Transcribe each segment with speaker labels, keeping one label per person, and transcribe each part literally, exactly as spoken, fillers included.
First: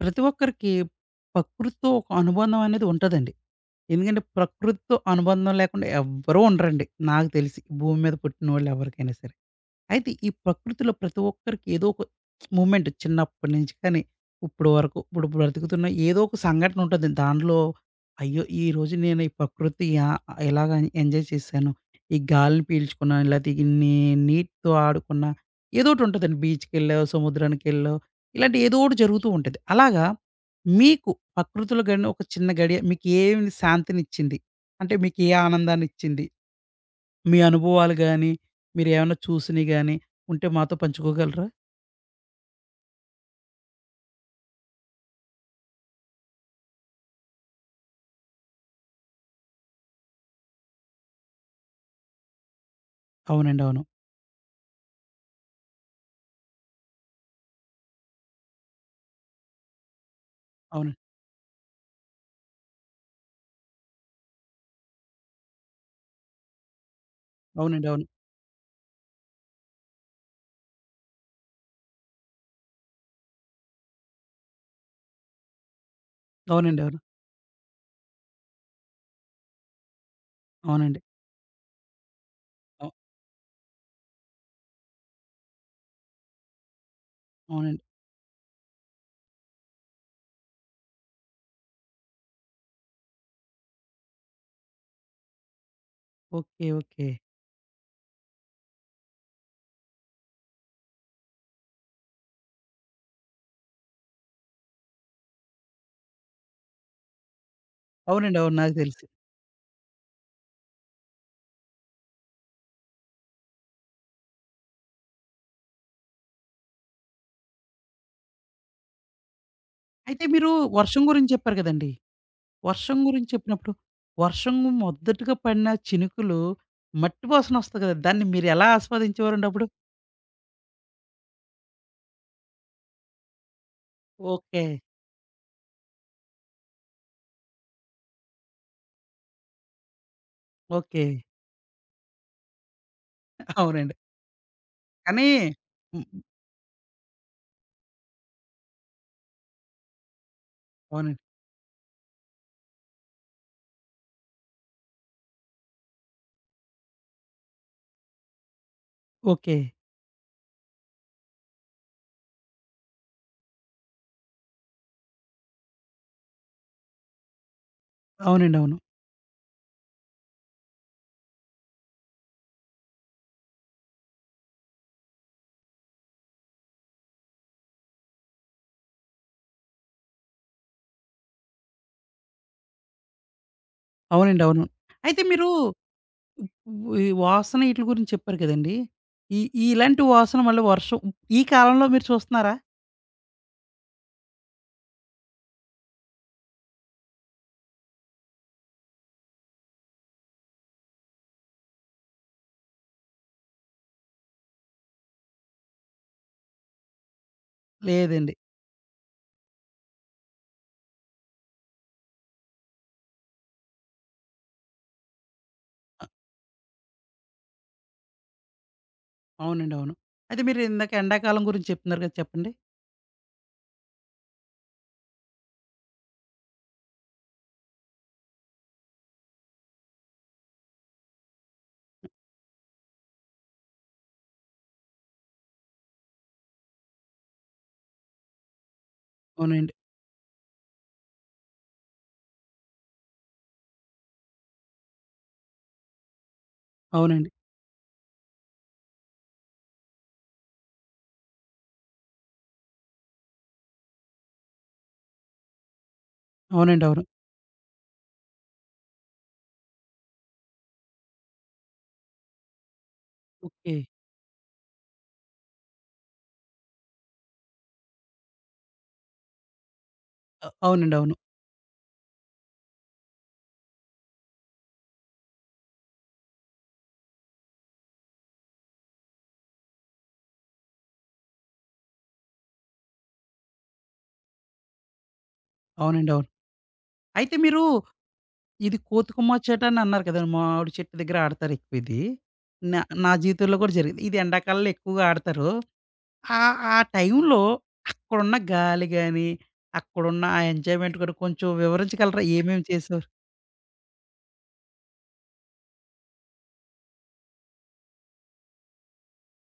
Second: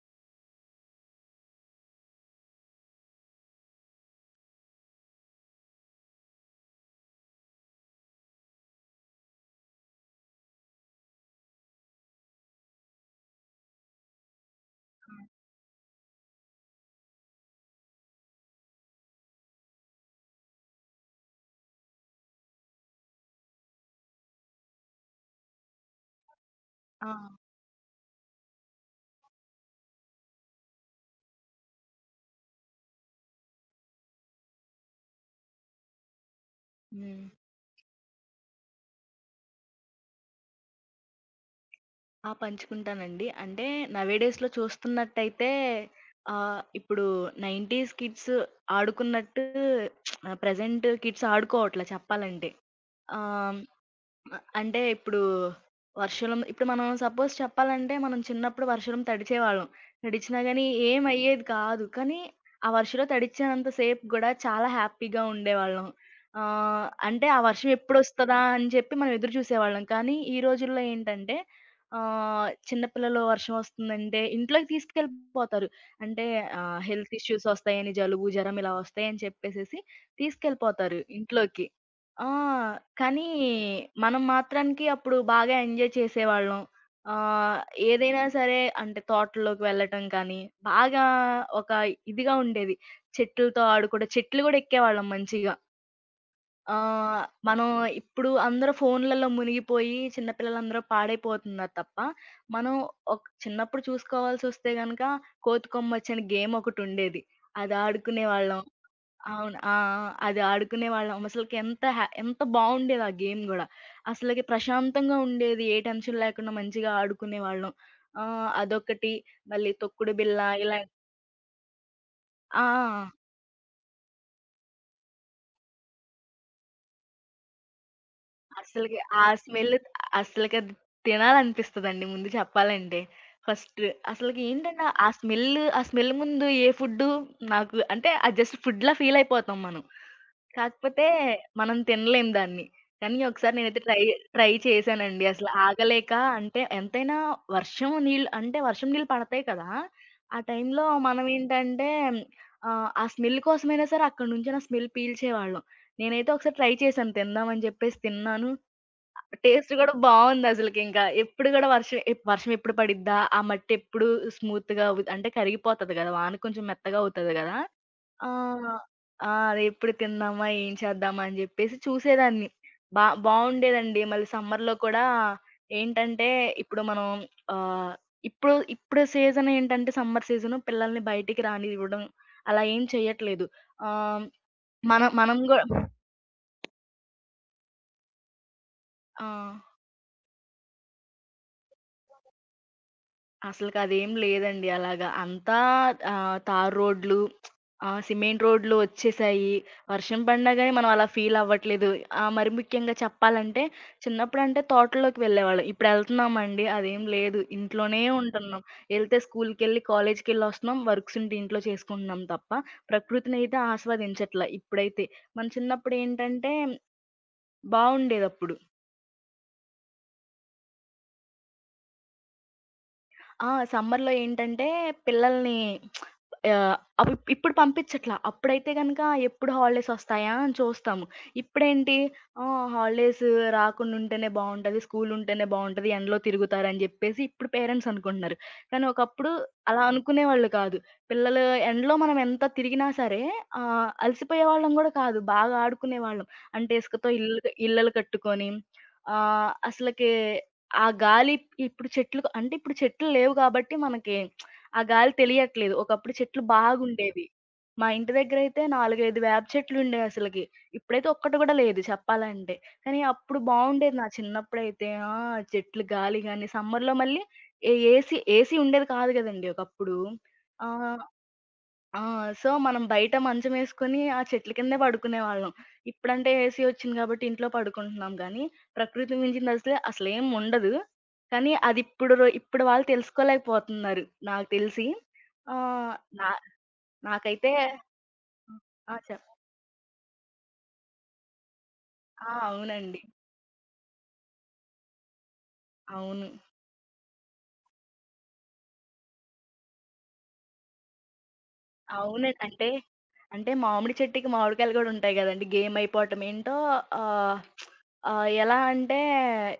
Speaker 1: ప్రతి ఒక్కరికి ప్రకృతితో ఒక అనుబంధం అనేది ఉంటదండి. ఎందుకంటే ప్రకృతితో అనుబంధం లేకుండా ఎవ్వరూ ఉండరండి. నాకు తెలిసి ఈ భూమి మీద పుట్టినోళ్ళు ఎవరికైనా సరే. అయితే ఈ ప్రకృతిలో ప్రతి ఒక్కరికి ఏదో ఒక మూమెంట్ చిన్నప్పటి నుంచి కానీ ఇప్పుడు వరకు ఇప్పుడు బ్రతుకుతున్న ఏదో ఒక సంఘటన ఉంటుంది. దాంట్లో అయ్యో! ఈరోజు నేను ఈ ప్రకృతి ఆహ్, ఇలాగ ఎంజాయ్ చేశాను. ఈ గాలిని పీల్చుకున్నాను. లేతే ఇన్ని నీటితో ఆడుకున్నా ఏదోకటుంటదండి. బీచ్‌కెళ్ళో,
Speaker 2: ఆ!
Speaker 1: సముద్రానికెళ్ళో ఇలాంటి ఏదో ఒకటి జరుగుతూ ఉంటది. అలాగా మీకు ప్రకృతిలో గడిన ఒక చిన్న గడియ మీకు ఏమి శాంతినిచ్చింది? అంటే మీకు ఏ ఆనందాన్నిచ్చింది?
Speaker 2: హ్మ్.
Speaker 1: మీ అనుభవాలు గాని, మీరేమన్నా చూసినయి గాని ఉంటే మాతో పంచుకోగలరా?
Speaker 2: ఆ! పంచుకుంటానండి. అంటే నౌ ఏ డేస్‌లో చూస్తున్నట్టయితే ఆహ్, ఇప్పుడు 90స్ కిడ్స్ ఆడుకున్నట్టు ప్రెజెంట్ కిడ్స్ ఆడుకోవట్ల చెప్పాలంటే. ఆహ్,
Speaker 1: అవునండి. అవును.
Speaker 2: అ అంటే ఇప్పుడు వర్షంలో ఇప్పుడు మనం సపోజ్ చెప్పాలంటే, మనం చిన్నప్పుడు వర్షంలో తడిచేవాళ్ళం. తడిచినా గాని
Speaker 1: అవును.
Speaker 2: ఏమయ్యేది కాదు. కానీ, ఆ వర్షంలో తడిచినంత సేపు గూడా చాలా హ్యాపీగా ఉండేవాళ్ళం. ఆహ్, అంటే ఆ వర్షం
Speaker 1: అవునండి. అవును.
Speaker 2: ఎప్పుడొస్తదా అని చెప్పి మనం ఎదురు చూసేవాళ్ళం. కానీ, ఈ రోజుల్లో ఏంటంటే ఆహ్, చిన్న పిల్లలు వర్షం వస్తుందంటే ఇంట్లోకి తీసుకెళ్ళిపోతారు. అంటే ఆహ్,
Speaker 1: అవునండి. అవును.
Speaker 2: హెల్త్ ఇష్యూస్ వస్తాయని జలుబు, జరం ఇలా వస్తాయని చెప్పేసేసి తీసుకెళ్ళిపోతారు
Speaker 1: అవునండి.
Speaker 2: ఇంట్లోకి. ఆ!
Speaker 1: అవు
Speaker 2: కానీ మనం మాత్రానికి అప్పుడు బాగా ఎంజాయ్ చేసేవాళ్ళం. ఆహ్,
Speaker 1: అవునండి.
Speaker 2: ఏదైనా సరే అంటే తోటల్లోకి వెళ్ళటం కానీ, బాగా ఒక ఇదిగా ఉండేది. చెట్లతో ఆడుకోవడం, చెట్లు గూడా ఎక్కేవాళ్ళం మంచిగా.
Speaker 1: ఓకే. ఓకే.
Speaker 2: ఆహ్, మనం ఇప్పుడు అందరూ ఫోన్‌లలో మునిగిపోయి చిన్న పిల్లలందరూ పాడైపోతున్నారు తప్ప, మనం ఒక్ చిన్నప్పుడు చూసుకోవాల్సొస్తే గనక కోతికొమ్మచ్చి అని గేమొకటుండేది. అది
Speaker 1: అవునండి. అవును.
Speaker 2: ఆడుకునేవాళ్ళం.
Speaker 1: నాకు తెలుసు.
Speaker 2: అవును. ఆ! ఆ! అది ఆడుకునేవాళ్ళం. అసలకి ఎంత హ్యా ఎంత బావుండేది ఆ గేమ్ గూడా. అసలకి ప్రశాంతంగా ఉండేది. ఏ టెన్షన్ లేకుండా మంచిగా ఆడుకునేవాళ్ళం. ఆహ్, అదొకటి. మళ్ళీ తొక్కుడు
Speaker 1: అయితే
Speaker 2: బిళ్ళ
Speaker 1: మీరు
Speaker 2: ఇలా.
Speaker 1: వర్షం గురించి చెప్పారు కదండీ!
Speaker 2: ఆ!
Speaker 1: వర్షం
Speaker 2: ఆ!
Speaker 1: గురించి చెప్పినప్పుడు, వర్షం మొదటగా పడిన చినుకులు మట్టి వాసనొస్తది కదా! దాన్ని మీరెలా
Speaker 2: అస్సలకి ఆ
Speaker 1: ఆస్వాదించేవారండి అప్పుడు?
Speaker 2: స్మెల్ అస్సలకది తినాలనిపిస్తదండి ముందు చెప్పాలంటే. ఫస్ట్ అసలకి
Speaker 1: ఓకే.
Speaker 2: ఏంటంటే ఆ స్మెల్ ఆ స్మెల్ ముందు ఏ ఫుడ్డు నాకు అంటే అది జస్ట్ ఫుడ్‌లా ఫీల్ అయిపోతాం మనం.
Speaker 1: ఓకే.
Speaker 2: కాకపోతే మనం తినలేం దాన్ని. కానీ ఒకసారి నేనైతే
Speaker 1: అవునండి.
Speaker 2: ట్రై ట్రై చేశానండి.
Speaker 1: కానీ
Speaker 2: అసలు
Speaker 1: హ్మ్.
Speaker 2: ఆగలేక, అంటే ఎంతైనా వర్షం నీళ్ళు అంటే వర్షం నీళ్ళు పడతాయి కదా! ఆ టైంలో
Speaker 1: అవునండి.
Speaker 2: మనం ఏంటంటే ఆహ్, ఆ స్మెల్ కోసమైనా సరే అక్కడి నుంచి ఆ స్మెల్ పీల్చేవాళ్ళం. నేనైతే ఒకసారి ట్రై చేశాను తిందామని చెప్పేసి తిన్నాను.
Speaker 1: ఓకే.
Speaker 2: టేస్ట్ గూడా బావుందసలకింకా. ఎప్పుడు గూడా వర్షం ఎప్ వర్షం ఎప్పుడు పడిద్దా? ఆ మట్టి ఎప్పుడు స్మూత్‌గా అవు అంటే కరిగిపోతది గదా! వాన కొంచెం మెత్తగా అవుతది గదా! ఆ!
Speaker 1: అవునండి. అవును.
Speaker 2: ఆ! అది ఎప్పుడు తిందామా? ఏం చేద్దామా? అని జెప్పేసి చూసేదాన్ని. బా బావుండేదండి. మళ్ళీ సమ్మర్‌లో కూడా ఏంటంటే, ఇప్పుడు మనం ఆహ్, ఇప్పుడు ఇప్పుడు సీజన్ ఏంటంటే సమ్మర్ సీజను పిల్లల్ని బయటికి రానివ్వడం అలా ఏం చెయ్యట్లేదు. ఆహ్,
Speaker 1: అవునండి. అవును.
Speaker 2: మనం
Speaker 1: అయితే
Speaker 2: మనం
Speaker 1: మీరు
Speaker 2: గూ
Speaker 1: ఉ ఈ వాసన ఈటిలి గురించి చెప్పారు కదండీ!
Speaker 2: ఆ!
Speaker 1: ఈ ఈ ఇలాంటి వాసన మళ్ళీ వర్షం ఈ కాలంలో మీరు చూస్తున్నారా?
Speaker 2: అసలకదేం లేదండి అలాగా. అంతా ఆహ్, తారు రోడ్లు, ఆహ్, సిమెంట్ రోడ్లు వచ్చేసాయి. వర్షం పడినా గాని మనం అలా ఫీల్ అవ్వట్లేదు. ఆహ్, మరి ముఖ్యంగా చెప్పాలంటే చిన్నప్పుడంటే తోటల్లోకి వెళ్ళేవాళ్ళం. ఇప్పుడెళ్తున్నామండి అదేం లేదు. ఇంట్లోనే
Speaker 1: లేదండి.
Speaker 2: ఉంటున్నాం. ఎళ్తే స్కూల్‌కెళ్ళి, కాలేజ్‌కెళ్ళొస్తున్నాం. వర్క్స్ ఉంటే ఇంట్లో చేసుకుంటున్నాం తప్ప ప్రకృతినైతే ఆస్వాదించట్ల ఇప్పుడైతే. మన
Speaker 1: అ!
Speaker 2: చిన్నప్పుడేంటంటే బావుండేదప్పుడు.
Speaker 1: అవునండి. అవును. అయితే మీరు ఇందాక ఎండాకాలం గురించి చెప్తున్నారు కదా! చెప్పండి?
Speaker 2: ఆ! సమ్మర్‌లో ఏంటంటే పిల్లల్ని ఆహ్, అవి ఇప్పుడు పంపించట్ల. అప్పుడైతే గనక ఎప్పుడు హాలిడేస్ వస్తాయా అని చూస్తాము. ఇప్పుడేంటి ఆహ్, హాలిడేస్ రాకుండా ఉంటేనే బావుంటది. స్కూల్ ఉంటేనే బావుంటది. ఎండలో తిరుగుతారని జెప్పేసి ఇప్పుడు పేరెంట్స్ అనుకుంటున్నారు. కానీ ఒకప్పుడు
Speaker 1: అవునండి.
Speaker 2: అలా అనుకునేవాళ్ళు కాదు. పిల్లలు ఎండలో మనం ఎంత తిరిగినా సరే ఆహ్, అలసిపోయేవాళ్ళం గూడా కాదు. బాగా ఆడుకునేవాళ్ళం. అంటే ఇసుకతో
Speaker 1: అవునండి.
Speaker 2: ఇల్లులు ఇళ్ళలు కట్టుకొని ఆహ్, అసలకి ఆ గాలి ఇప్పుడు చెట్లు అంటే ఇప్పుడు చెట్లు లేవు గాబట్టి మనకి ఆ గాలి తెలియట్లేదు. ఒకప్పుడు చెట్లు
Speaker 1: అవునండి. అవును.
Speaker 2: బాగుండేవి. మా ఇంటి దగ్గరైతే నాలుగు, ఐదు వేప చెట్లుండేవసలకి. ఇప్పుడైతే ఒక్కటి గూడా లేదు చెప్పాలంటే. కానీ అప్పుడు
Speaker 1: ఓకే.
Speaker 2: బావుండేది నా చిన్నప్పుడైతే. ఆ! చెట్లు గాలి గాని, సమ్మర్‌లో మళ్ళీ ఏ ఏసీ ఏసీ ఉండేది కాదు గదండీ ఒకప్పుడు.
Speaker 1: అ!
Speaker 2: ఆ!
Speaker 1: అవునండి. అవును.
Speaker 2: ఆ! సో, మనం బయట మంచమేసుకొని ఆ చెట్ల కిందే పడుకునేవాళ్ళం. ఇప్పుడంటే ఏసీ ఒచ్చింది గాబట్టి ఇంట్లో పడుకుంటున్నాం గానీ, ప్రకృతికి మించింది అసలు అసలేం ఉండదు. కానీ అదిప్పుడు రొ ఇప్పుడు వాళ్ళు తెలుసుకోలేకపోతున్నారు నాకు తెలిసి. ఆహ్,
Speaker 1: అవునండి. అవును.
Speaker 2: నా
Speaker 1: అయితే
Speaker 2: నాకైతే
Speaker 1: మీరు ఇది
Speaker 2: ఆ! చెప్
Speaker 1: కోతికొమ్మ చెట్టు అని అన్నారు కదండీ! మామిడి చెట్టు దగ్గర ఆడతారు ఎక్కువ ఇది.
Speaker 2: ఆ!
Speaker 1: నా
Speaker 2: అవునండి.
Speaker 1: నా జీవితంలో కూడా జరిగింది. ఇది ఎండాకాలంలో ఎక్కువగా ఆడతారు.
Speaker 2: అవును.
Speaker 1: ఆ ఆ టైంలో అక్కడున్న గాలి గాని, అక్కడున్న ఆ ఎంజాయ్‌మెంట్ కూడా కొంచెం వివరించగలరా?
Speaker 2: అవును.
Speaker 1: ఏమేమి
Speaker 2: అంటే
Speaker 1: చేశారు?
Speaker 2: అంటే మామిడి చెట్టుకి మామిడికాయలు గూడా ఉంటాయి గదండీ! గేమ్ అయిపోవటం ఏంటో ఆహ్, ఆహ్, ఎలా అంటే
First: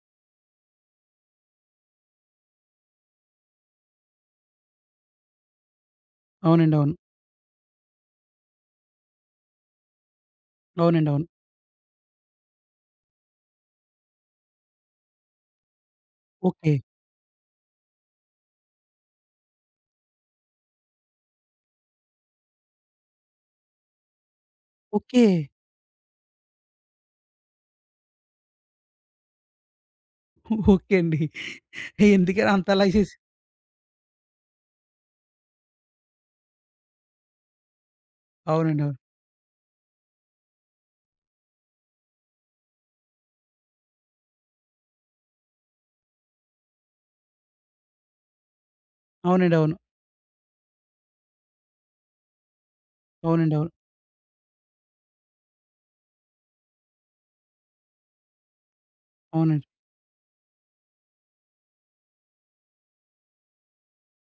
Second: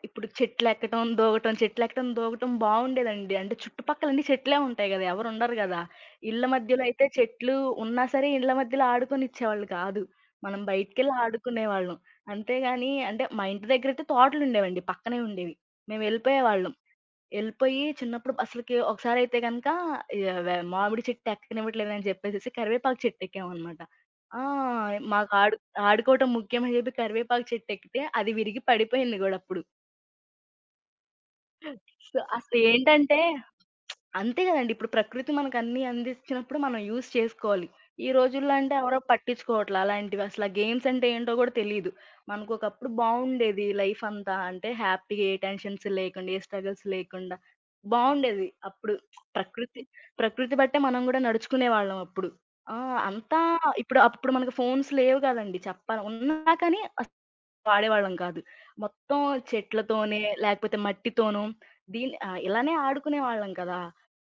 Speaker 2: ఇప్పుడు చెట్లెక్కటం, దూకటం, చెట్లెక్కటం, దూకటం బావుండేదండి. అంటే చుట్టుపక్కల అన్ని చెట్లే ఉంటాయి గదా! ఎవరుండరు గదా! ఇళ్ళ
Speaker 1: అవునండి.
Speaker 2: మధ్యలో
Speaker 1: అవును.
Speaker 2: అయితే చెట్లు ఉన్నా సరే ఇళ్ళ మధ్యలో ఆడుకొనిచ్చేవాళ్ళు కాదు. మనం
Speaker 1: అవునండి.
Speaker 2: బయటికెళ్ళి
Speaker 1: అవును.
Speaker 2: ఆడుకునేవాళ్ళం. అంతేగాని అంటే మా ఇంటి దగ్గరైతే తోటలుండేవండి. పక్కనే ఉండేవి. మేము
Speaker 1: ఓకే.
Speaker 2: వెళ్ళిపోయేవాళ్ళం. ఎళ్ళిపోయి చిన్నప్పుడు అసలకి ఒకసారైతే గనక యాహ్! వే మామిడి చెట్టు ఎక్కనివ్వట్లేదని చెప్పేసేసి కరివేపాకు చెట్టు ఎక్కామనమాట. ఆ!
Speaker 1: ఓకే.
Speaker 2: మాకు ఆడు ఆడుకోవటం ముఖ్యం అని చెప్పి కరివేపాకు చెట్టు ఎక్కితే అది విరిగి పడిపోయింది గూడా అప్పుడు.
Speaker 1: ఓకే అండి.
Speaker 2: సో,
Speaker 1: ఎందుకని అంతలా చేసి
Speaker 2: అసలేంటంటే అంతే గదండీ. ఇప్పుడు ప్రకృతి మనకన్నీ అందిచ్చినప్పుడు మనం యూజ్ చేసుకోవాలి. ఈ రోజుల్లో అంటే
Speaker 1: అవునండి. అవును.
Speaker 2: ఎవరో పట్టించుకోవట్లా అలాంటివి. అసలా గేమ్స్ అంటే ఏంటో గూడా తెలీదు. మనకొకప్పుడు బావుండేది లైఫ్ అంతా. అంటే హ్యాపీగా ఏ టెన్షన్స్ లేకుండా, ఏ స్ట్రగుల్స్ లేకుండా బావుండేది అప్పుడు.
Speaker 1: అవునండి. అవును.
Speaker 2: ప్రకృతి ప్రకృతి బట్టే మనం గూడా నడుచుకునేవాళ్ళం అప్పుడు. ఆ! అంతా
Speaker 1: అవునండి. అవును.
Speaker 2: ఇప్పుడు అప్పుడు మనకు ఫోన్స్ లేవు గదండీ చెప్పాల. ఉన్నా కానీ వాడేవాళ్ళం కాదు. మొత్తం
Speaker 1: అవునండి.
Speaker 2: చెట్లతోనే, లేకపోతే మట్టితోనూ దీన్ని ఆహ్, ఇలానే ఆడుకునేవాళ్ళం కదా!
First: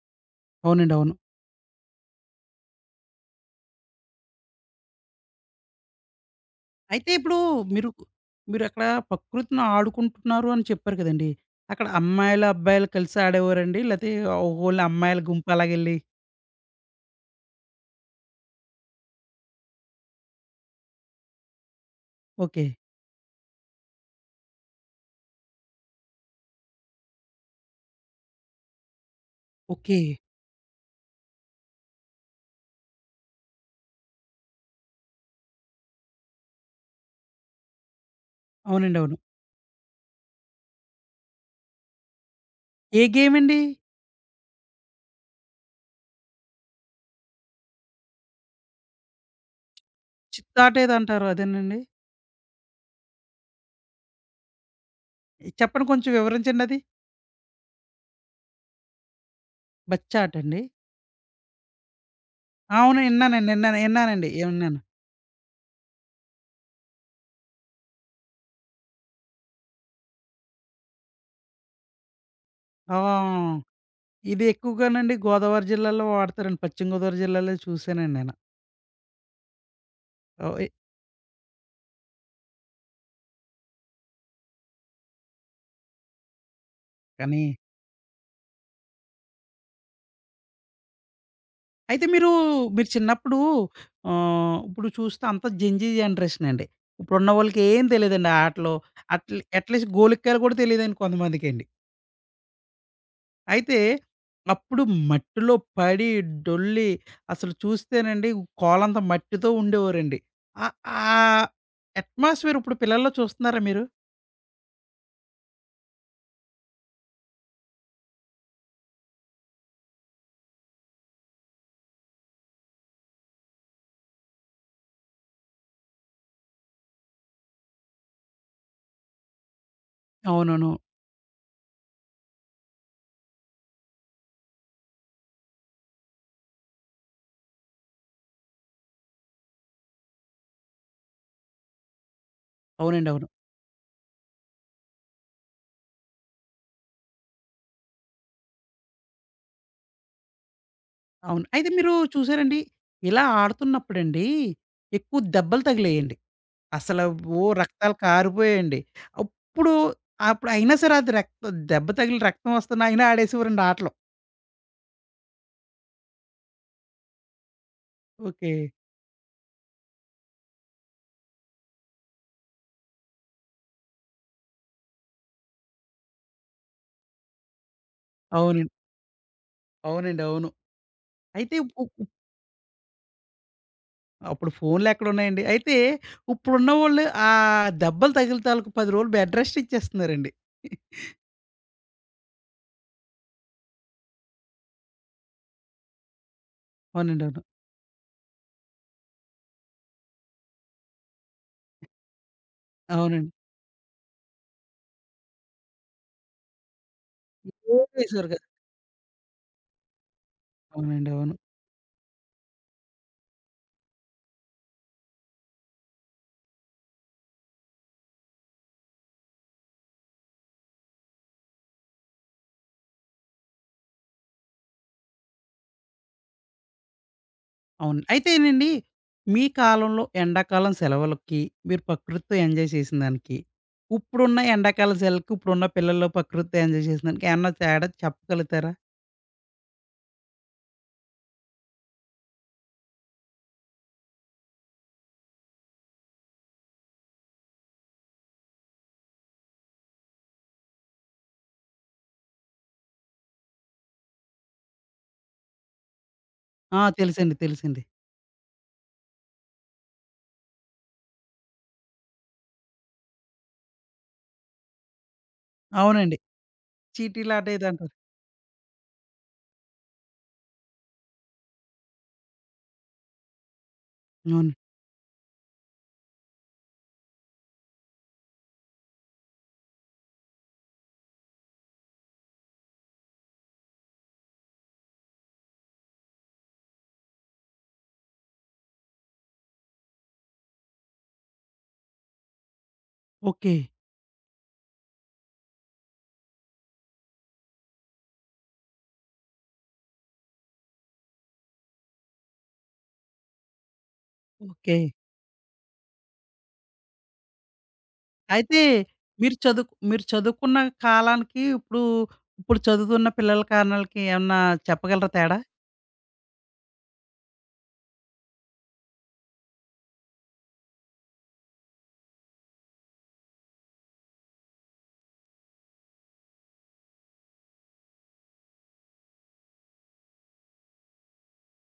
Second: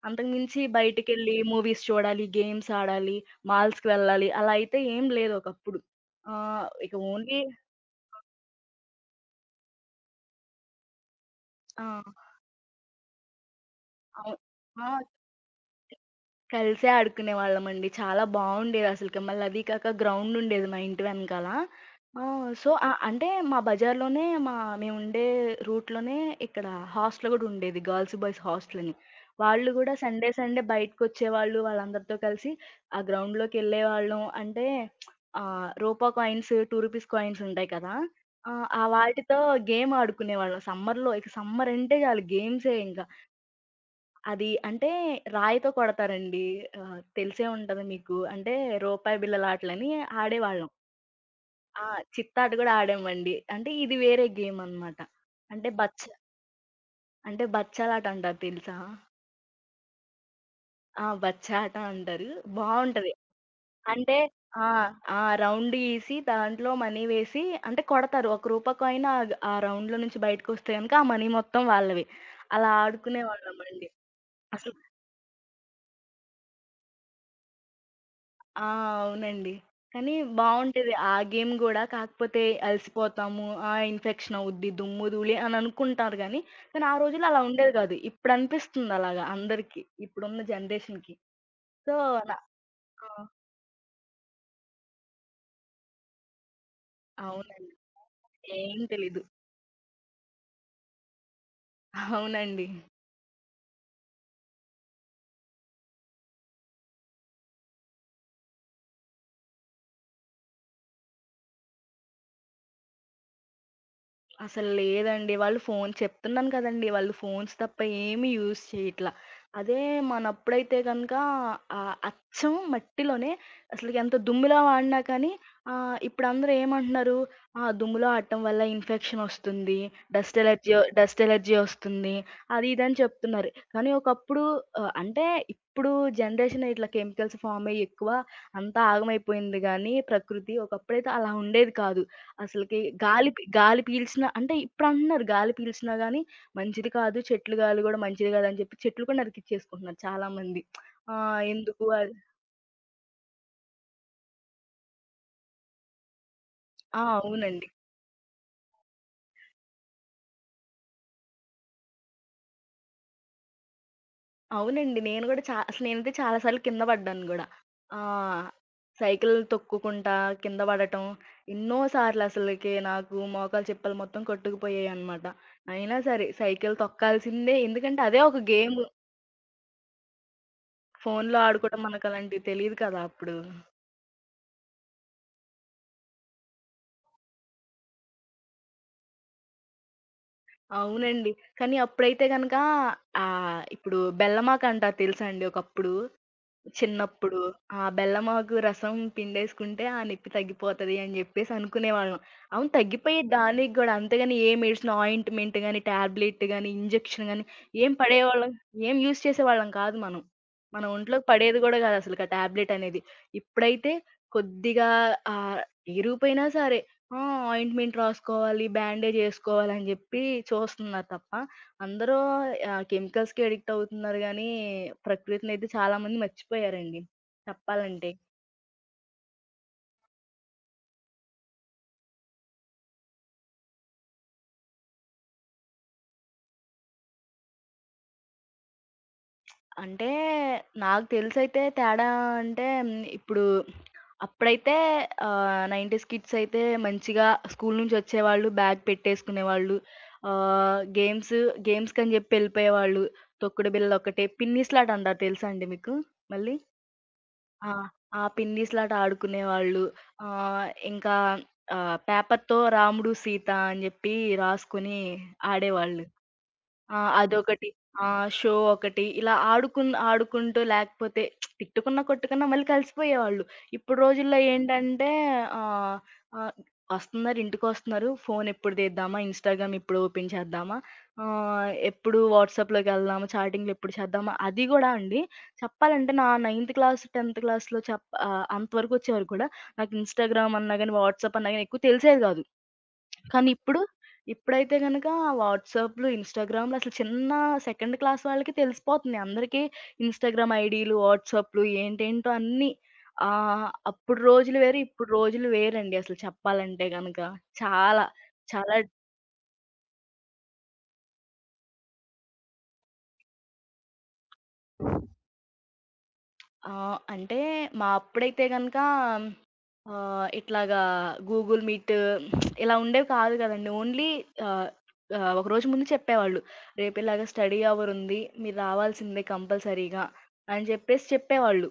Speaker 2: అంతకు మించి
Speaker 1: అవునండి. అవును.
Speaker 2: బయటికెళ్ళి మూవీస్ చూడాలి, గేమ్స్ ఆడాలి, మాల్స్‌కి వెళ్ళాలి అలా అయితే ఏం లేదు ఒకప్పుడు. ఆహ్, ఇక
Speaker 1: అయితే ఇప్పుడు
Speaker 2: ఓన్లీ
Speaker 1: మీరు మీరక్కడ ప్రకృతిని ఆడుకుంటున్నారు అని చెప్పారు కదండీ!
Speaker 2: ఆ!
Speaker 1: అక్కడ అమ్మాయిలు, అబ్బాయిలు కలిసి ఆడేవారండి? లేతే
Speaker 2: అవును.
Speaker 1: ఓన్లీ
Speaker 2: ఆ!
Speaker 1: అమ్మాయిల గుంపు అలాగెళ్ళి
Speaker 2: కలిసే ఆడుకునేవాళ్ళమండి. చాలా బావుండేదసలకి. మళ్ళది కాక గ్రౌండుండేది మా ఇంటి వెనకాల. ఆ!
Speaker 1: ఓకే.
Speaker 2: సో, అ అంటే మా బజార్‌లోనే మా మేముండే రూట్‌లోనే ఇక్కడ హాస్టల్ గూడా ఉండేది. గర్ల్స్, బాయ్స్ హాస్టలని. వాళ్ళు గూడా
Speaker 1: ఓకే.
Speaker 2: Sunday, Sunday బయటకొచ్చేవాళ్ళు. వాళ్ళందరితో కలిసి ఆ గ్రౌండ్‌లోకెళ్ళేవాళ్ళం. అంటే ఆహ్, రూపా కాయిన్స్, రూ. రెండు కాయిన్స్ ఉంటాయి కదా! ఆ! ఆ
Speaker 1: అవునండి. అవును.
Speaker 2: వాటితో గేమ్ ఆడుకునేవాళ్ళం. సమ్మర్‌లో ఇక సమ్మరంటే చాలు గేమ్సే ఇంక.
Speaker 1: ఏ గేమండి?
Speaker 2: అది అంటే రాయితో కొడతారండి. ఆహ్, తెలిసే ఉంటది మీకు. అంటే రూపాయి బిళ్ళలాటలని ఆడేవాళ్ళం.
Speaker 1: చిత్తాట ఏదో అంటారు అదేనండి?
Speaker 2: ఆ! చిత్తాట గూడా ఆడామండి. అంటే ఇది వేరే గేమనమాట. అంటే
Speaker 1: చెప్పండి
Speaker 2: బచ్చ
Speaker 1: కొంచెం వివరించండది?
Speaker 2: అంటే బచ్చాలాట అంటారు తెలుసా?
Speaker 1: బచ్చాటండి?
Speaker 2: ఆ! బచ్చా ఆట అంటారు.
Speaker 1: అవును.
Speaker 2: బావుంటది.
Speaker 1: ఇన్నానండి. ఇన్నాను.
Speaker 2: అంటే
Speaker 1: ఇన్నానండి.
Speaker 2: ఆ!
Speaker 1: ఇన్నాను.
Speaker 2: ఆ! రౌండ్ గీసి దాంట్లో మనీ వేసి అంటే కొడతారు. ఒక రూపాయి కాయిన్ ఆగ్ ఆ రౌండ్‌లో నుంచి బయటకొస్తే గనక ఆ మనీ మొత్తం వాళ్ళవే. అలా
Speaker 1: ఆ!
Speaker 2: ఆడుకునేవాళ్ళమండి.
Speaker 1: ఇది
Speaker 2: అసలు
Speaker 1: ఎక్కువగానండి గోదావరి జిల్లాలో వాడతారండి. పశ్చిమ గోదావరి జిల్లాలో చూసానండి నేను.
Speaker 2: ఆ! అవునండి. కానీ
Speaker 1: ఓహ్! ఎ
Speaker 2: బావుంటది ఆ గేమ్ గూడా. కాకపోతే అలసిపోతాము. ఆ! ఇన్ఫెక్షన్ అవుద్ది, దుమ్ము, ధూళి అని అనుకుంటారు గానీ, కానీ ఆ రోజుల్లో
Speaker 1: కానీ
Speaker 2: అలా ఉండేది గాదు. ఇప్పుడు అనిపిస్తుంది అలాగా అందరికి, ఇప్పుడున్న జనరేషన్‌కి. సో,
Speaker 1: అయితే మీరు,
Speaker 2: నా
Speaker 1: మీరు
Speaker 2: ఆ!
Speaker 1: చిన్నప్పుడు ఆహ్, ఇప్పుడు చూస్తే అంతా జెన్‌జీ జనరేషన్ అండి. ఇప్పుడున్న వాళ్ళకి
Speaker 2: అవునండి.
Speaker 1: ఏం తెలీదండి ఆటలు.
Speaker 2: ఏం తెలీదు.
Speaker 1: అట్‌లి అట్‌లీస్ట్ గోలిక్కాయలు కూడా తెలీదండి కొంతమందికండి.
Speaker 2: అవునండి.
Speaker 1: అయితే అప్పుడు మట్టిలో పడి, డొల్లి అసలు చూస్తేనండి కోలంత మట్టితో ఉండేవారండి. ఆహ్, ఆ అట్మాస్ఫియర్ ఇప్పుడు పిల్లల్లో చూస్తున్నారా మీరు?
Speaker 2: అసలు లేదండి. వాళ్ళు ఫోను చెప్తున్నాను కదండీ! వాళ్ళు ఫోన్స్ తప్ప ఏమి యూజ్ చేయట్లా. అదే మనప్పుడైతే గనక ఆహ్, అచ్చం మట్టిలోనే అసలకెంత దుమ్ములో వాడినా కానీ ఆహ్, ఇప్పుడందరూ ఏమంటున్నారు? ఆ! దుమ్ములో ఆడటం వల్ల ఇన్ఫెక్షనొస్తుంది. డస్ట్ ఎలర్జీ
Speaker 1: అవునవును.
Speaker 2: డస్ట్ ఎలర్జీ వస్తుంది. అది ఇది అని చెప్తున్నారు. కానీ ఒకప్పుడు ఆహ్, అంటే ఇప్పుడు జనరేషన్ ఇట్లా కెమికల్స్ ఫార్మయ్యి ఎక్కువ అంతా ఆగమైపోయింది గానీ ప్రకృతి. ఒకప్పుడైతే అలా ఉండేది కాదు. అసలకి
Speaker 1: అవునండి. అవును. అవును.
Speaker 2: గాలి పి గాలి పీల్చిన అంటే ఇప్పుడంటున్నారు గాలి పీల్చినా గాని మంచిది కాదు, చెట్లు గాలి గూడా మంచిది గాదు అని జెప్పి చెట్లు కూడా నరికిచ్చేసుకుంటున్నారు చాలామంది. ఆహ్,
Speaker 1: అవును. అయితే
Speaker 2: ఎందుకు
Speaker 1: మీరు
Speaker 2: అది
Speaker 1: చూసారండి ఇలా ఆడుతున్నప్పుడండి ఎక్కువ దెబ్బలు తగిలాయండి.
Speaker 2: ఆ!
Speaker 1: అసలు ఓ
Speaker 2: అవునండి.
Speaker 1: రక్తాలు కారిపోయాయండి. అప్పుడు అప్పుడు అయినా సరే అది రక్తం దెబ్బ తగిలి రక్తం వస్తున్నా అయినా ఆడేసేవారండి ఆటలు.
Speaker 2: అవునండి. నేను గూడా చా అసలు నేనైతే చాలా సార్లు కింద పడ్డాను గూడా. ఆ!
Speaker 1: ఓకే.
Speaker 2: సైకిల్ తొక్కుకుంటా కింద పడటం ఎన్నో సార్లు అసలకి నాకు మోకాలు చిప్పలు మొత్తం కొట్టుకుపోయాయన్నమాట. అయినా సరే సైకిల్ తొక్కాల్సిందే ఎందుకంటే అదే ఒక
Speaker 1: అవునండి.
Speaker 2: గేమ్.
Speaker 1: అవునండి. అవును.
Speaker 2: ఫోన్‌లో
Speaker 1: అయితే
Speaker 2: ఆడుకోవడం
Speaker 1: ఉ ఉ
Speaker 2: మనకలాంటివి తెలీదు కదా అప్పుడు.
Speaker 1: అప్పుడు ఫోన్‌లెక్కడున్నాయండి. అయితే ఇప్పుడున్నవోళ్ళు ఆ దెబ్బలు తగిలి తాలూకు పది రోజులు బెడ్ రెస్ట్ ఇచ్చేస్తున్నారండి.
Speaker 2: అవునండి. కానీ అప్పుడైతే గనక ఆహ్, ఇప్పుడు బెల్లమాకంటారు తెలుసా అండి ఒకప్పుడు?
Speaker 1: అవునండి.
Speaker 2: చిన్నప్పుడు.
Speaker 1: అవును.
Speaker 2: ఆ! బెల్లమాకు రసం పిండేసుకుంటే ఆ నొప్పి తగ్గిపోతది అని జెప్పేసి అనుకునేవాళ్ళం. అవును తగ్గిపోయే
Speaker 1: అవునండి
Speaker 2: దానికి గూడా అంతేగాని ఏ మెడిసిన్ ఆయింట్‌మెంట్ గాని, టాబ్లెట్ గాని, ఇంజెక్షన్ గాని
Speaker 1: ఏం
Speaker 2: ఏం
Speaker 1: చేశారు కదా!
Speaker 2: పడేవాళ్ళం ఏం యూజ్ చేసేవాళ్ళం కాదు మనం. మన
Speaker 1: అవునండి.
Speaker 2: ఒంట్లోకి
Speaker 1: అవును.
Speaker 2: పడేది గూడా గాదు అసలకి ఆ టాబ్లెట్ అనేది. ఇప్పుడైతే కొద్దిగా ఆహ్, ఇరిగిపోయినా సరే ఆ! ఆయింట్‌మెంట్ రాసుకోవాలి, బ్యాండేజ్ ఏసుకోవాలి అని జెప్పి చూస్తున్నారు తప్ప అందరూ ఆహ్, కెమికల్స్‌కి అడిక్ట్ అవుతున్నారు గానీ, ప్రకృతినయితే చాలా మంది మర్చిపోయారండి
Speaker 1: అవును.
Speaker 2: చెప్పాలంటే.
Speaker 1: అయితేనండి, మీ కాలంలో ఎండాకాలం సెలవులకి, మీరు ప్రకృతితో ఎంజాయ్ చేసిన దానికి, ఇప్పుడున్న ఎండాకాలం సెలవులకి, ఇప్పుడున్న పిల్లలు ప్రకృతితో ఎంజాయ్ చేసిన దానికి ఏమన్నా తేడా చెప్పగలుగుతారా?
Speaker 2: అంటే నాకు తెలిసయితే తేడా అంటే హ్మ్, ఇప్పుడు అప్పుడైతే ఆహ్, 90స్ కిడ్స్ అయితే మంచిగా స్కూలు నుంచొచ్చేవాళ్ళు, బ్యాగ్ పెట్టేసుకునేవాళ్ళు. ఆహ్, గేమ్స్ గేమ్స్‌కని జెప్పి యెళ్ళిపోయేవాళ్ళు. తొక్కుడు బిళ్ళ ఒకటే, పిన్నీస్లాట అంటారు తెలుసా అండి మీకు మళ్ళీ?
Speaker 1: ఆ! తెలుసండి.
Speaker 2: ఆ!
Speaker 1: తెలుసండి.
Speaker 2: ఆ! పిన్నిస్లాట ఆడుకునేవాళ్ళు. ఆహ్, ఇంకా ఆహ్, పేపర్‌తో రాముడు, సీత అని జెప్పి రాసుకొని ఆడేవాళ్ళు.
Speaker 1: అవునండి.
Speaker 2: ఆ!
Speaker 1: చీటీలాట ఏదో
Speaker 2: అదొకటి.
Speaker 1: అంటారు.
Speaker 2: ఆ! షో ఒకటి. ఇలా ఆడుకున్ ఆడుకుంటూ లేకపోతే తిట్టుకున్నా, కొట్టుకున్నా మళ్ళీ కలిసిపోయేవాళ్ళు. ఇప్పుడు రోజుల్లో
Speaker 1: అవును.
Speaker 2: ఏంటంటే ఆహ్, ఆహ్, వస్తున్నారు, ఇంటికొస్తున్నారు. ఫోన్ ఎప్పుడు తీద్దామా? ఇన్‌స్టాగ్రామ్ ఎప్పుడు ఓపెన్ చేద్దామా? ఆహ్, ఎప్పుడు వాట్సాప్‌లోకెళ్దామా? చాటింగ్‌లు ఎప్పుడు చేద్దామా? అది గూడా అండి చెప్పాలంటే నా నైన్త్ క్లాస్, 10థ్ క్లాస్‌లో చెప్ ఆహ్, అంతవరకు వచ్చేవరకు కూడా నాకు ఇన్‌స్టాగ్రామ్ అన్నా గాని, వాట్సాప్ అన్నా గాని ఎక్కువ తెలిసేది గాదు. కానీ
Speaker 1: ఓకే.
Speaker 2: ఇప్పుడు, ఇప్పుడైతే గనక వాట్సాప్‌లు, ఇన్‌స్టాగ్రామ్‌లు అసలు చిన్న సెకండ్ క్లాస్ వాళ్ళకి తెలిసిపోతుంది. అందరికీ ఇన్‌స్టాగ్రామ్ ఐడీలు, వాట్సాప్‌లు ఏంటేంటో అన్నీ. ఆహ్, అప్పుడు రోజులు
Speaker 1: ఓకే.
Speaker 2: వేరు, ఇప్పుడు రోజులు వేరండి అసలు చెప్పాలంటే గనక. చాలా,
Speaker 1: అయితే
Speaker 2: చాలా
Speaker 1: మీరు చదువు మీరు చదువుకున్న కాలానికి ఇప్పుడు, ఇప్పుడు చదువుతున్న పిల్లల కారణాలకి ఏమన్నా చెప్పగలరా తేడా?
Speaker 2: ఆహ్, అంటే మా అప్పుడైతే గనక ఆహ్, ఇట్లాగా గూగుల్ మీట్ ఇలా ఉండేవి కాదు గదండీ. ఓన్లీ ఆహ్, ఆహ్, ఒకరోజు ముందు చెప్పేవాళ్ళు. "రేపు ఇలాగ స్టడీ అవర్ ఉంది. మీరు రావాల్సిందే కంపల్సరీగా" అని జెప్పేసి చెప్పేవాళ్ళు.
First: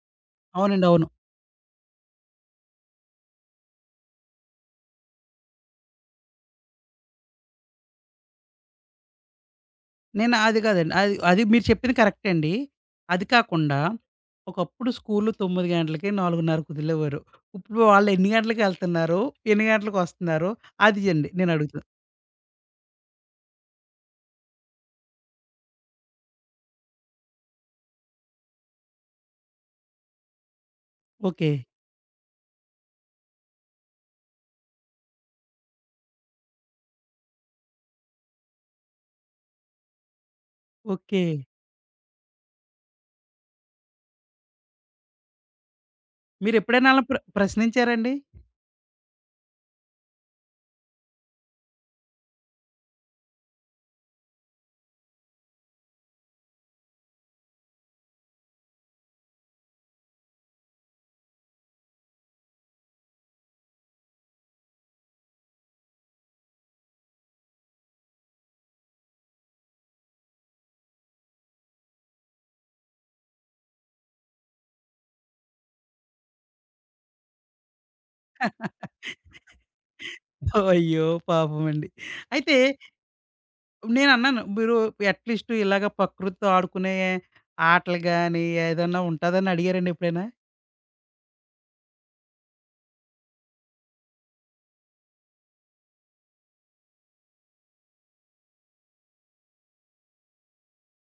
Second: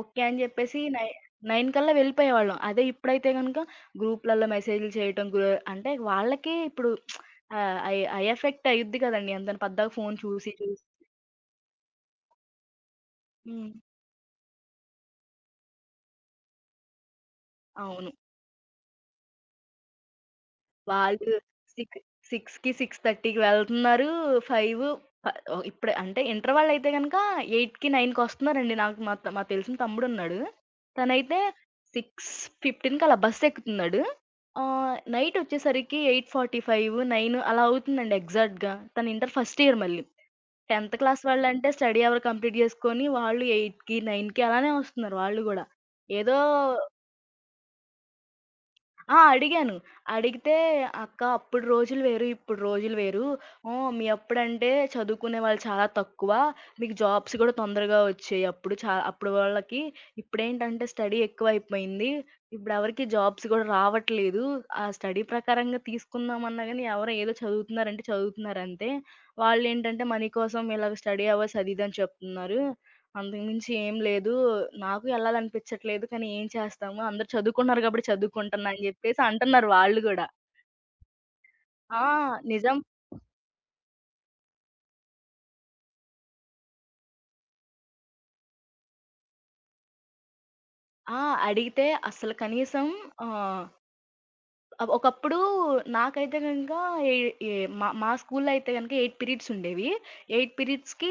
Speaker 2: ఓకే అని జెప్పేసి
Speaker 1: అవునండి.
Speaker 2: నై
Speaker 1: అవును.
Speaker 2: తొమ్మిది కల్లా వెళ్ళిపోయేవాళ్ళం. అదే ఇప్పుడైతే గనుక గ్రూప్‌లలో మెసేజ్‌లు చేయటం గ్రు అంటే వాళ్ళకే ఇప్పుడు ఆహ్, ఐ ఐ ఎఫెక్ట్ అయ్యిద్ది గదండీ. అంతని పద్దాక ఫోను
Speaker 1: నేను
Speaker 2: చూసి
Speaker 1: అది
Speaker 2: చూసి.
Speaker 1: కాదండి. అది అది మీరు చెప్పింది కరెక్టే అండి. అది
Speaker 2: హ్మ్.
Speaker 1: కాకుండా ఒకప్పుడు స్కూల్లు తొమ్మిది గంటలకి, 4:30కి వదిలేవారు. ఇప్పుడు వాళ్ళు
Speaker 2: అవును.
Speaker 1: ఎన్ని గంటలకెళ్తున్నారో, ఎన్ని గంటలకొస్తున్నారో అది అండి
Speaker 2: వాళ్ళు
Speaker 1: నేనడుగుతున్నా.
Speaker 2: సిక్ 6:00కి, 6:30కి వెళ్తున్నారు. ఐదు ప ఓహ్! ఇప్పుడే అంటే ఇంటర్ వాళ్ళైతే గనక 8:00కి, 9:00కి వస్తున్నారండి. నాకు మా త మాకు తెలిసిన తమ్ముడున్నాడు. తనైతే
Speaker 1: ఓకే.
Speaker 2: 6:15కి అలా బస్సెక్కుతున్నాడు. ఆహ్, నైటొచ్చేసరికి ఎనిమిది నలభై ఐదు, తొమ్మిది అలా అవుతుందండి ఎగ్జాక్ట్‌గా. తను ఇంటర్ ఫస్ట్ ఇయర్ మళ్ళీ. 10థ్
Speaker 1: ఓకే.
Speaker 2: క్లాస్ వాళ్ళంటే స్టడీ అవర్ కంప్లీట్ జేసుకొని వాళ్ళు 8కి, 9కి అలానే వస్తున్నారు వాళ్ళు గూడా. ఏదో
Speaker 1: మీరెప్పుడైనా ఆళ్ళని ప్ర ప్రశ్నించారండి?
Speaker 2: ఆ! అడిగాను. అడిగితే, "అక్క అప్పుడు రోజులు వేరు, ఇప్పుడు రోజులు వేరు. ఆహ్, మీ అప్పుడంటే చదువుకునే వాళ్ళు చాలా తక్కువ. మీకు జాబ్స్ కూడా తొందరగా వచ్చేయి అప్పుడు. చా అప్పుడు వాళ్ళకి. ఇప్పుడేంటంటే స్టడీ ఎక్కువైపోయింది. ఇప్పుడెవరికీ జాబ్స్ కూడా రావట్లేదు. ఆ స్టడీ ప్రకారంగా తీసుకుందామన్నా గానీ ఎవరో ఏదో చదువుతున్నారంటే చదువుతున్నారంతే. వాళ్ళేంటంటే మనీ కోసం ఇలాగ స్టడీ అవర్స్ అది ఇది అని చెప్తున్నారు. అంతకు మించి ఏం లేదు. నాకు యెళ్ళాలనిపించట్లేదు. కానీ ఏం చేస్తాము? అందరూ చదువుకున్నారు గాబట్టి చదువుకుంటున్నా అని జెప్పేసి అంటున్నారు వాళ్ళు గూడా.
Speaker 1: అయ్యో! పాపమండి.
Speaker 2: ఆ!
Speaker 1: అయితే
Speaker 2: నిజం.
Speaker 1: నేనన్నాను మీరు అట్‌లీస్ట్ ఇలాగ ప్రకృతితో ఆడుకునే ఆటలు గాని, ఏదన్నా ఉంటదని అడిగారండి ఎప్పుడైనా?
Speaker 2: ఆ! అడిగితే అసలు కనీసం ఆహ్, అవ్ ఒకప్పుడు నాకైతే గనక ఏ ఏ మా మా స్కూల్‌లో అయితే గనక ఎనిమిది పీరియడ్స్ ఉండేవి. ఎనిమిది పీరియడ్స్‌కి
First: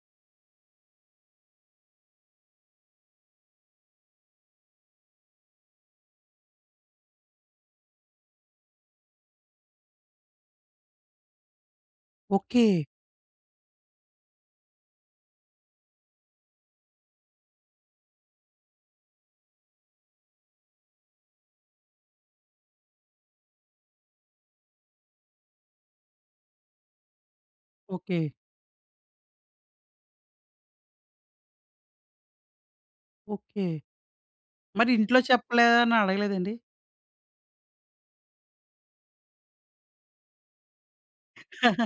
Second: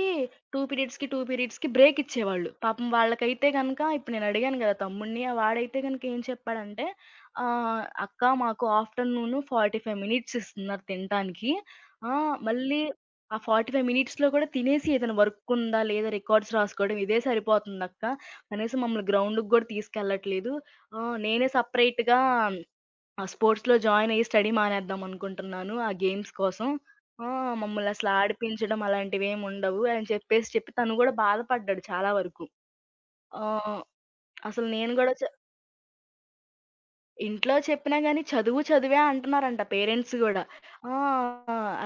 Speaker 2: రెండు పీరియడ్స్‌కి, రెండు పీరియడ్స్‌కి బ్రేక్ ఇచ్చేవాళ్ళు. పాపం వాళ్ళకైతే గనక ఇప్పుడు నేను అడిగాను గదా! తమ్ముడిని. ఆ వాడైతే గనక ఏం చెప్పాడంటే ఆహ్, "అక్క మాకు ఆఫ్టర్‌నూన్ నలభై ఐదు మినిట్స్ ఇస్తున్నారు తినటానికి. ఆ!
Speaker 1: ఓకే.
Speaker 2: మళ్ళీ ఆ నలభై ఐదు మినిట్స్‌లో కూడా తినేసి ఏదైనా వర్క్ ఉందా? లేదా? రికార్డ్స్ రాసుకోవడం ఇదే సరిపోతుందక్క. కనీసం మమ్మల్ని గ్రౌండ్‌కి గూడా తీసుకెళ్ళట్లేదు. ఆ! నేనే సెపరేట్‌గా ఆ! స్పోర్ట్స్‌లో జాయిన్ అయ్యి స్టడీ మానేద్దాం అనుకుంటున్నాను ఆ గేమ్స్ కోసం. ఆ! మమ్మల్ని అసలు
Speaker 1: ఓకే.
Speaker 2: ఆడిపించడం అలాంటివేమి ఉండవు అని చెప్పేసి చెప్పి తను గూడా బాధపడ్డాడు చాలా వరకు. ఆ!
Speaker 1: ఓకే.
Speaker 2: అసలు నేను
Speaker 1: మరి
Speaker 2: గూడా
Speaker 1: ఇంట్లో చెప్పలేదా అని అడగలేదండి?
Speaker 2: ఇంట్లో చెప్పినా గాని చదువు చదువే అంటున్నారంట పేరెంట్స్ గూడా. ఆ!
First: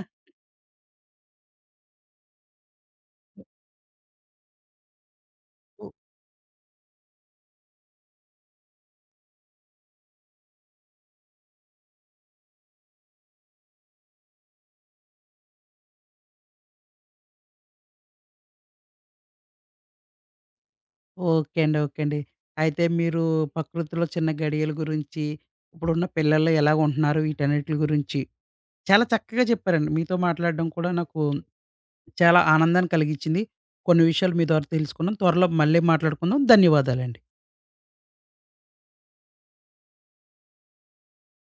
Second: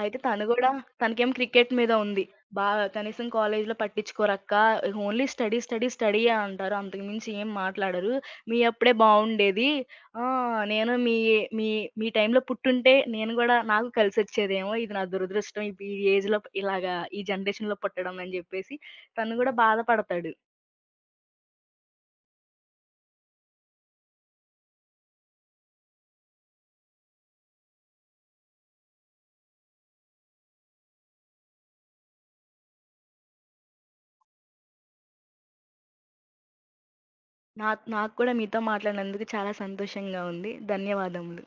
Speaker 2: అయితే తను గూడా తనకేమో క్రికెట్ మీద ఉంది. బా కనీసం కాలేజ్‌లో పట్టించుకోరక్కా. ఓన్లీ స్టడీ,
Speaker 1: ఓ
Speaker 2: స్టడీ, స్టడీయే అంటారు. అంతకు మించి ఏం మాట్లాడరు. మీ అప్పుడే బావుండేది. ఆ! నేను మీ మీ మీ టైంలో పుట్టుంటే నేను గూడా నాకు కలిసొచ్చేదేమో. ఇది నా దురదృష్టం. ఇప్ ఈ ఏజ్‌లో ఇలాగా ఈ జనరేషన్‌లో పుట్టడం అని జెప్పేసి తను గూడా బాధపడతాడు.
Speaker 1: ఓకే అండి. ఓకే అండి. అయితే మీరు ప్రకృతిలో చిన్న గడియల గురించి, ఇప్పుడున్న పిల్లలు ఎలాగుంటున్నారు వీటన్నిటి గురించి చాలా చక్కగా చెప్పారండి. మీతో మాట్లాడడం కూడా నాకు చాలా ఆనందాన్ని కలిగించింది. కొన్ని విషయాలు మీ ద్వారా తెలుసుకున్నాం. త్వరలో మళ్ళీ మాట్లాడుకుందాం. ధన్యవాదాలండి.
Speaker 2: నా నాకు కూడా మీతో మాట్లాడినందుకు చాలా సంతోషంగా ఉంది. ధన్యవాదములు.